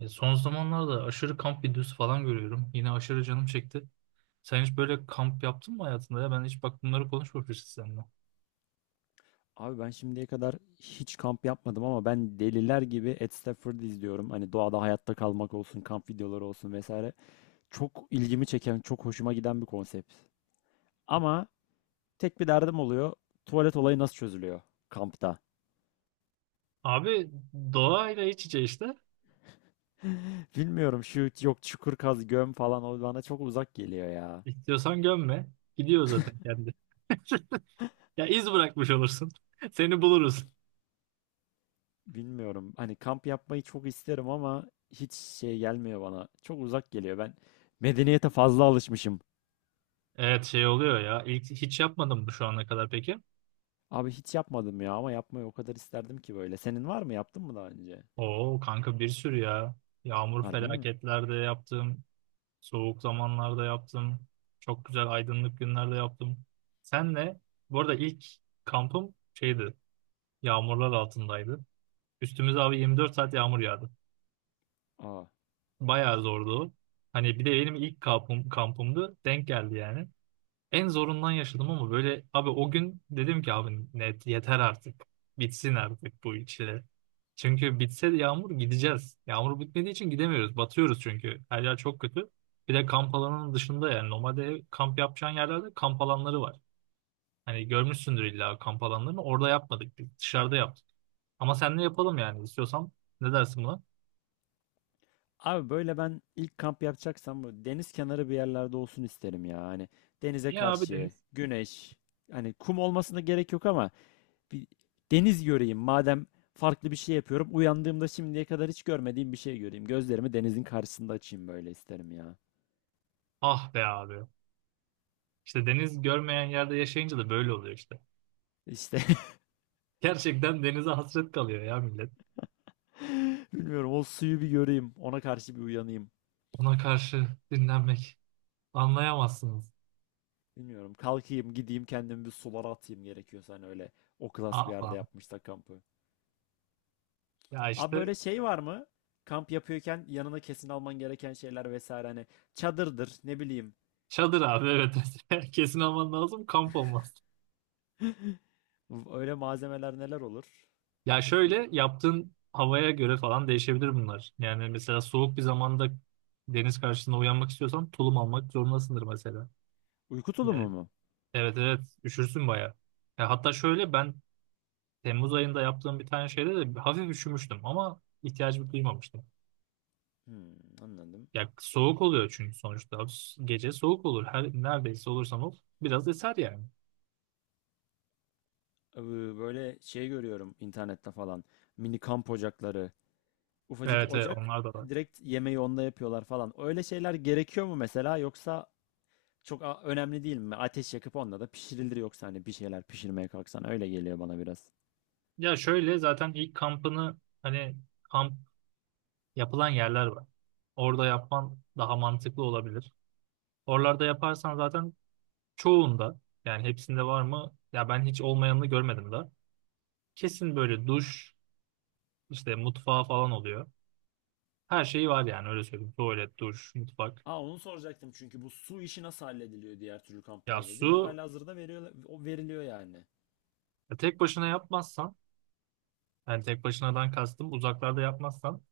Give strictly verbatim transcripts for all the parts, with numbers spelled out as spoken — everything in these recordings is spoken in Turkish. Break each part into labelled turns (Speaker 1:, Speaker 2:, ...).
Speaker 1: E, son zamanlarda aşırı kamp videosu falan görüyorum. Yine aşırı canım çekti. Sen hiç böyle kamp yaptın mı hayatında ya? Ben hiç bak bunları konuşmamışız seninle.
Speaker 2: Abi ben şimdiye kadar hiç kamp yapmadım ama ben deliler gibi Ed Stafford'ı izliyorum. Hani doğada hayatta kalmak olsun, kamp videoları olsun vesaire. Çok ilgimi çeken, çok hoşuma giden bir konsept. Ama tek bir derdim oluyor. Tuvalet olayı nasıl çözülüyor kampta?
Speaker 1: Abi doğayla iç içe işte.
Speaker 2: Bilmiyorum şu yok çukur kaz göm falan o bana çok uzak geliyor ya.
Speaker 1: İstiyorsan gömme. Gidiyor zaten kendi. Ya iz bırakmış olursun. Seni buluruz.
Speaker 2: Bilmiyorum. Hani kamp yapmayı çok isterim ama hiç şey gelmiyor bana. Çok uzak geliyor. Ben medeniyete fazla alışmışım.
Speaker 1: Evet, şey oluyor ya. İlk hiç yapmadım mı şu ana kadar peki?
Speaker 2: Abi hiç yapmadım ya ama yapmayı o kadar isterdim ki böyle. Senin var mı? Yaptın mı daha önce?
Speaker 1: Oo kanka, bir sürü ya. Yağmur
Speaker 2: Harbi mi?
Speaker 1: felaketlerde yaptım. Soğuk zamanlarda yaptım. Çok güzel aydınlık günlerde yaptım. Senle bu arada ilk kampım şeydi. Yağmurlar altındaydı. Üstümüze abi yirmi dört saat yağmur yağdı.
Speaker 2: Aa.
Speaker 1: Bayağı zordu o. Hani bir de benim ilk kampım, kampımdı. Denk geldi yani. En zorundan yaşadım ama böyle abi o gün dedim ki abi net yeter artık. Bitsin artık bu çile. Çünkü bitse de yağmur gideceğiz. Yağmur bitmediği için gidemiyoruz. Batıyoruz çünkü. Her yer çok kötü. Bir de kamp alanının dışında, yani normalde ev- kamp yapacağın yerlerde kamp alanları var. Hani görmüşsündür illa kamp alanlarını. Orada yapmadık. Biz dışarıda yaptık. Ama seninle yapalım yani, istiyorsan. Ne dersin buna?
Speaker 2: Abi böyle ben ilk kamp yapacaksam böyle deniz kenarı bir yerlerde olsun isterim ya. Hani denize
Speaker 1: Ya abi,
Speaker 2: karşı,
Speaker 1: deniz.
Speaker 2: güneş, hani kum olmasına gerek yok ama bir deniz göreyim. Madem farklı bir şey yapıyorum, uyandığımda şimdiye kadar hiç görmediğim bir şey göreyim. Gözlerimi denizin karşısında açayım böyle isterim ya.
Speaker 1: Ah be abi. İşte deniz görmeyen yerde yaşayınca da böyle oluyor işte.
Speaker 2: İşte
Speaker 1: Gerçekten denize hasret kalıyor ya millet.
Speaker 2: bilmiyorum o suyu bir göreyim, ona karşı bir uyanayım.
Speaker 1: Ona karşı dinlenmek. Anlayamazsınız.
Speaker 2: Bilmiyorum. Kalkayım, gideyim kendimi bir sulara atayım gerekiyorsa hani öyle o klas bir yerde
Speaker 1: Aman.
Speaker 2: yapmışsa kampı.
Speaker 1: Ya
Speaker 2: Abi
Speaker 1: işte
Speaker 2: böyle şey var mı? Kamp yapıyorken yanına kesin alman gereken şeyler vesaire hani çadırdır, ne bileyim.
Speaker 1: çadır abi, evet. Kesin alman lazım, kamp olmaz.
Speaker 2: Öyle malzemeler neler olur?
Speaker 1: Ya
Speaker 2: Bakayım.
Speaker 1: şöyle, yaptığın havaya göre falan değişebilir bunlar. Yani mesela soğuk bir zamanda deniz karşısında uyanmak istiyorsan tulum almak zorundasındır mesela.
Speaker 2: Uyku
Speaker 1: Evet,
Speaker 2: tulumu mu?
Speaker 1: evet, evet. Üşürsün bayağı. Ya hatta şöyle, ben Temmuz ayında yaptığım bir tane şeyde de hafif üşümüştüm ama ihtiyacımı duymamıştım.
Speaker 2: Hmm, anladım.
Speaker 1: Ya soğuk oluyor çünkü sonuçta. Gece soğuk olur, her neredeyse olursam ol. Biraz eser yani.
Speaker 2: Ee, Böyle şey görüyorum internette falan. Mini kamp ocakları. Ufacık
Speaker 1: Evet, evet,
Speaker 2: ocak.
Speaker 1: onlar da var.
Speaker 2: Direkt yemeği onunla yapıyorlar falan. Öyle şeyler gerekiyor mu mesela yoksa çok a- önemli değil mi? Ateş yakıp onda da pişirilir yoksa hani bir şeyler pişirmeye kalksan öyle geliyor bana biraz.
Speaker 1: Ya şöyle, zaten ilk kampını, hani kamp yapılan yerler var. Orada yapman daha mantıklı olabilir. Oralarda yaparsan zaten çoğunda, yani hepsinde var mı? Ya ben hiç olmayanını görmedim de. Kesin böyle duş, işte mutfağı falan oluyor. Her şeyi var yani, öyle söyleyeyim. Tuvalet, duş, mutfak.
Speaker 2: Aa onu soracaktım çünkü bu su işi nasıl hallediliyor diğer türlü
Speaker 1: Ya
Speaker 2: kamplarda diye.
Speaker 1: su,
Speaker 2: Halihazırda veriyor, o veriliyor yani.
Speaker 1: ya tek başına yapmazsan, yani tek başınadan kastım uzaklarda yapmazsan,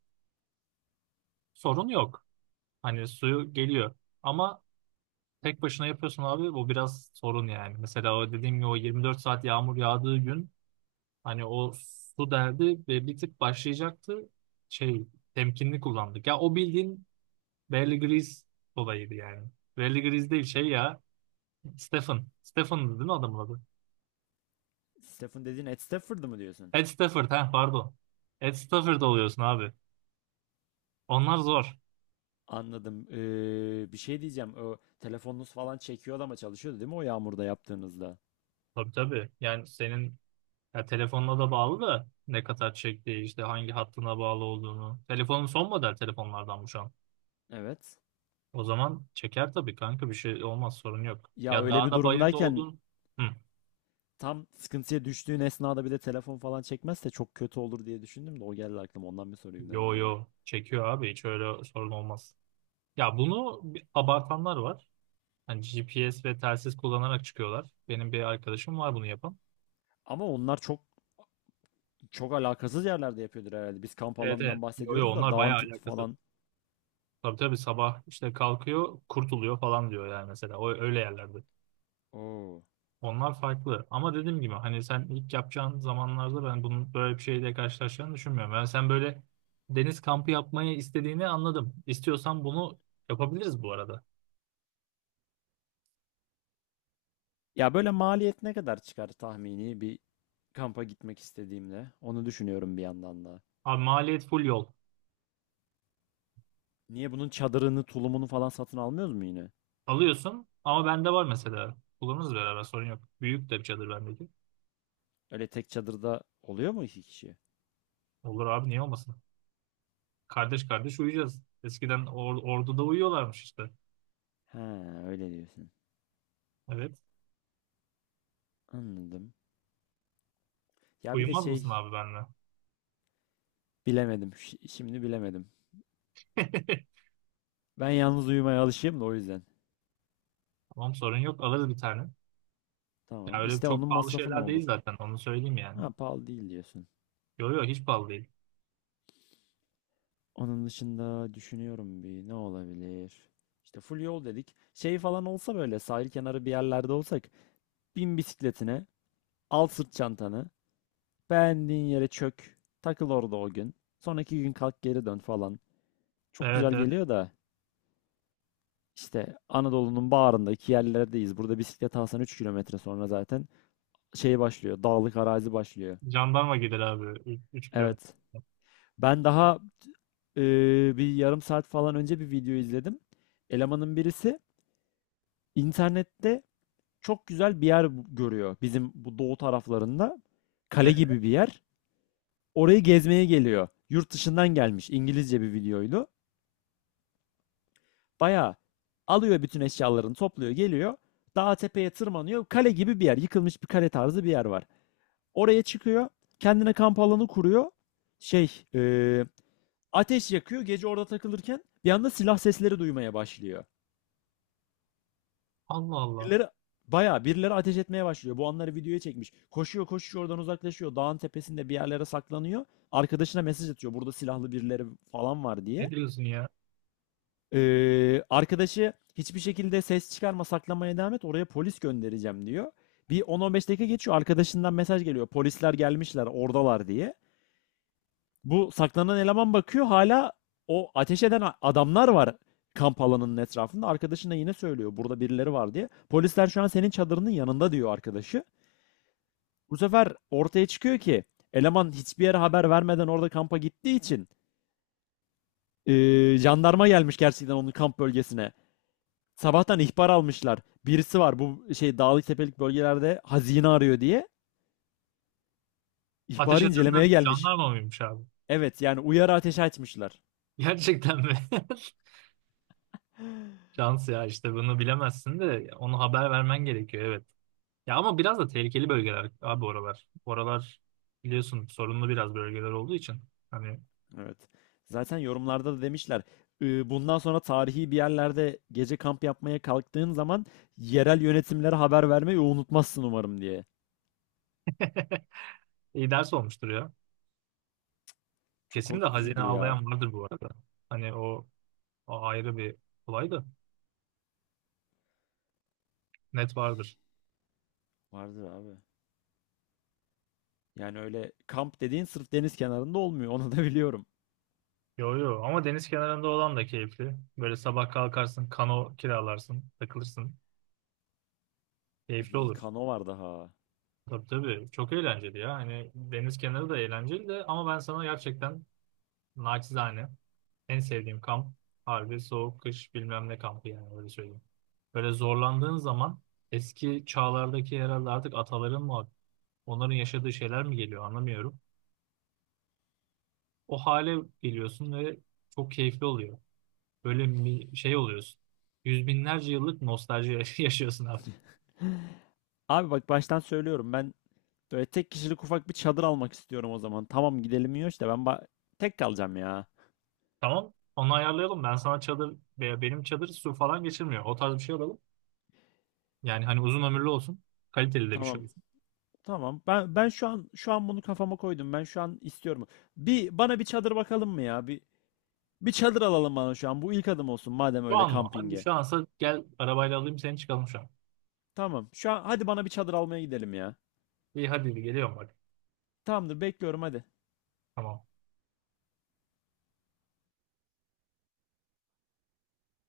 Speaker 1: sorun yok. Hani suyu geliyor. Ama tek başına yapıyorsun abi, bu biraz sorun yani. Mesela o dediğim gibi, o yirmi dört saat yağmur yağdığı gün hani o su derdi ve bir tık başlayacaktı. Şey, temkinli kullandık. Ya o bildiğin Bear Grylls olayıydı yani. Bear Grylls değil şey ya. Stephen. Stephen'dı değil mi adamın adı?
Speaker 2: Stephen dediğin Ed Stafford'ı mı diyorsun?
Speaker 1: Ed Stafford, ha, pardon. Ed Stafford oluyorsun abi. Onlar zor.
Speaker 2: Anladım. Ee, bir şey diyeceğim. O telefonunuz falan çekiyordu ama çalışıyordu değil mi o yağmurda yaptığınızda?
Speaker 1: Tabii, tabii. Yani senin, ya telefonla da bağlı da, ne kadar çektiği işte hangi hattına bağlı olduğunu. Telefonun son model telefonlardan bu şu an.
Speaker 2: Evet.
Speaker 1: O zaman çeker tabii kanka, bir şey olmaz, sorun yok.
Speaker 2: Ya
Speaker 1: Ya
Speaker 2: öyle bir
Speaker 1: dağda bayırda
Speaker 2: durumdayken
Speaker 1: oldun. Hı.
Speaker 2: tam sıkıntıya düştüğün esnada bir de telefon falan çekmezse çok kötü olur diye düşündüm de o geldi aklıma ondan bir sorayım
Speaker 1: Yo
Speaker 2: dedim ya.
Speaker 1: yo, çekiyor abi, hiç öyle sorun olmaz. Ya bunu bir abartanlar var. Hani G P S ve telsiz kullanarak çıkıyorlar. Benim bir arkadaşım var bunu yapan.
Speaker 2: Ama onlar çok çok alakasız yerlerde yapıyordur herhalde. Biz kamp
Speaker 1: Evet, evet.
Speaker 2: alanından
Speaker 1: Yo yo,
Speaker 2: bahsediyoruz da
Speaker 1: onlar
Speaker 2: dağın
Speaker 1: bayağı
Speaker 2: t-
Speaker 1: alakasız.
Speaker 2: falan.
Speaker 1: Tabii, tabii, sabah işte kalkıyor kurtuluyor falan diyor yani mesela. O, öyle yerlerde.
Speaker 2: Oo.
Speaker 1: Onlar farklı. Ama dediğim gibi, hani sen ilk yapacağın zamanlarda ben bunun böyle bir şeyle karşılaşacağını düşünmüyorum. Ben sen böyle deniz kampı yapmayı istediğini anladım. İstiyorsan bunu yapabiliriz bu arada.
Speaker 2: Ya böyle maliyet ne kadar çıkar tahmini bir kampa gitmek istediğimde? Onu düşünüyorum bir yandan da.
Speaker 1: Abi maliyet full yol.
Speaker 2: Niye bunun çadırını, tulumunu falan satın almıyoruz mu yine?
Speaker 1: Alıyorsun ama bende var mesela. Kullanırız beraber, sorun yok. Büyük de bir çadır bendeki.
Speaker 2: Öyle tek çadırda oluyor mu iki kişi?
Speaker 1: Olur abi, niye olmasın? Kardeş kardeş uyuyacağız. Eskiden or orduda uyuyorlarmış işte.
Speaker 2: He, öyle diyorsun.
Speaker 1: Evet.
Speaker 2: Anladım. Ya bir de
Speaker 1: Uyumaz mısın
Speaker 2: şey
Speaker 1: abi benimle?
Speaker 2: bilemedim. Şi- Şimdi bilemedim. Ben yalnız uyumaya alışığım da o yüzden.
Speaker 1: Tamam, sorun yok, alırız bir tane.
Speaker 2: Tamam.
Speaker 1: Ya öyle
Speaker 2: İşte
Speaker 1: çok
Speaker 2: onun
Speaker 1: pahalı
Speaker 2: masrafı ne
Speaker 1: şeyler
Speaker 2: olur?
Speaker 1: değil zaten, onu söyleyeyim yani.
Speaker 2: Ha, pahalı değil diyorsun.
Speaker 1: Yok yok, hiç pahalı değil.
Speaker 2: Onun dışında düşünüyorum bir ne olabilir? İşte full yol dedik. Şey falan olsa böyle sahil kenarı bir yerlerde olsak bin bisikletine, al sırt çantanı, beğendiğin yere çök, takıl orada o gün. Sonraki gün kalk geri dön falan. Çok
Speaker 1: Evet,
Speaker 2: güzel
Speaker 1: evet.
Speaker 2: geliyor da işte Anadolu'nun bağrındaki yerlerdeyiz. Burada bisiklet alsan üç kilometre sonra zaten şey başlıyor, dağlık arazi başlıyor.
Speaker 1: Jandarma gider abi. Üç kilometre.
Speaker 2: Evet. Ben daha e, bir yarım saat falan önce bir video izledim. Elemanın birisi internette çok güzel bir yer görüyor bizim bu doğu taraflarında. Kale
Speaker 1: Evet.
Speaker 2: gibi bir yer. Orayı gezmeye geliyor. Yurt dışından gelmiş İngilizce bir videoydu. Bayağı alıyor bütün eşyalarını topluyor geliyor. Dağa tepeye tırmanıyor. Kale gibi bir yer. Yıkılmış bir kale tarzı bir yer var. Oraya çıkıyor. Kendine kamp alanı kuruyor. Şey, eee, ateş yakıyor. Gece orada takılırken bir anda silah sesleri duymaya başlıyor.
Speaker 1: Allah Allah.
Speaker 2: Birileri bayağı birileri ateş etmeye başlıyor. Bu anları videoya çekmiş. Koşuyor koşuyor oradan uzaklaşıyor. Dağın tepesinde bir yerlere saklanıyor. Arkadaşına mesaj atıyor. Burada silahlı birileri falan var diye.
Speaker 1: Ne diyorsun ya?
Speaker 2: Ee, arkadaşı hiçbir şekilde ses çıkarma saklamaya devam et. Oraya polis göndereceğim diyor. Bir on on beş dakika geçiyor. Arkadaşından mesaj geliyor. Polisler gelmişler oradalar diye. Bu saklanan eleman bakıyor. Hala o ateş eden adamlar var kamp alanının etrafında. Arkadaşına yine söylüyor burada birileri var diye. Polisler şu an senin çadırının yanında diyor arkadaşı. Bu sefer ortaya çıkıyor ki eleman hiçbir yere haber vermeden orada kampa gittiği için eee, jandarma gelmiş gerçekten onun kamp bölgesine. Sabahtan ihbar almışlar. Birisi var bu şey dağlık tepelik bölgelerde hazine arıyor diye.
Speaker 1: Ateş
Speaker 2: İhbarı
Speaker 1: edenler
Speaker 2: incelemeye gelmiş.
Speaker 1: jandarma mıymış abi?
Speaker 2: Evet yani uyarı ateşi açmışlar.
Speaker 1: Gerçekten mi? Şans ya, işte bunu bilemezsin de onu haber vermen gerekiyor, evet. Ya ama biraz da tehlikeli bölgeler abi oralar. Oralar biliyorsun sorunlu biraz bölgeler olduğu için. Hani
Speaker 2: Evet. Zaten yorumlarda da demişler. "Ee, Bundan sonra tarihi bir yerlerde gece kamp yapmaya kalktığın zaman yerel yönetimlere haber vermeyi unutmazsın umarım diye."
Speaker 1: iyi ders olmuştur ya.
Speaker 2: Çok
Speaker 1: Kesin de hazine
Speaker 2: korkutucudur ya.
Speaker 1: avlayan vardır bu arada. Hani o, o ayrı bir olay da, net vardır.
Speaker 2: Vardır abi. Yani öyle kamp dediğin sırf deniz kenarında olmuyor. Onu da biliyorum.
Speaker 1: Yo yo, ama deniz kenarında olan da keyifli. Böyle sabah kalkarsın, kano kiralarsın, takılırsın. Keyifli
Speaker 2: Ay
Speaker 1: olur.
Speaker 2: kano var daha.
Speaker 1: Tabii, tabii. Çok eğlenceli ya. Hani deniz kenarı da eğlenceli de, ama ben sana gerçekten naçizane en sevdiğim kamp harbi soğuk kış bilmem ne kampı yani, öyle söyleyeyim. Böyle zorlandığın zaman eski çağlardaki herhalde artık ataların mı, onların yaşadığı şeyler mi geliyor, anlamıyorum. O hale geliyorsun ve çok keyifli oluyor. Böyle mi- şey oluyorsun. Yüz binlerce yıllık nostalji yaşıyorsun abi.
Speaker 2: Abi bak baştan söylüyorum ben böyle tek kişilik ufak bir çadır almak istiyorum o zaman. Tamam gidelim iyi işte ben ba- tek kalacağım ya.
Speaker 1: Tamam. Onu ayarlayalım. Ben sana çadır, veya benim çadır su falan geçirmiyor, o tarz bir şey alalım. Yani hani uzun ömürlü olsun. Kaliteli de bir şey
Speaker 2: Tamam.
Speaker 1: olsun.
Speaker 2: Tamam. Ben ben şu an şu an bunu kafama koydum. Ben şu an istiyorum. Bir bana bir çadır bakalım mı ya? Bir bir çadır alalım bana şu an. Bu ilk adım olsun madem
Speaker 1: Şu
Speaker 2: öyle
Speaker 1: an mı? Hadi
Speaker 2: kampinge.
Speaker 1: şu ansa gel, arabayla alayım seni, çıkalım şu an.
Speaker 2: Tamam. Şu an hadi bana bir çadır almaya gidelim ya.
Speaker 1: İyi, hadi geliyorum bak.
Speaker 2: Tamamdır bekliyorum hadi.
Speaker 1: Tamam.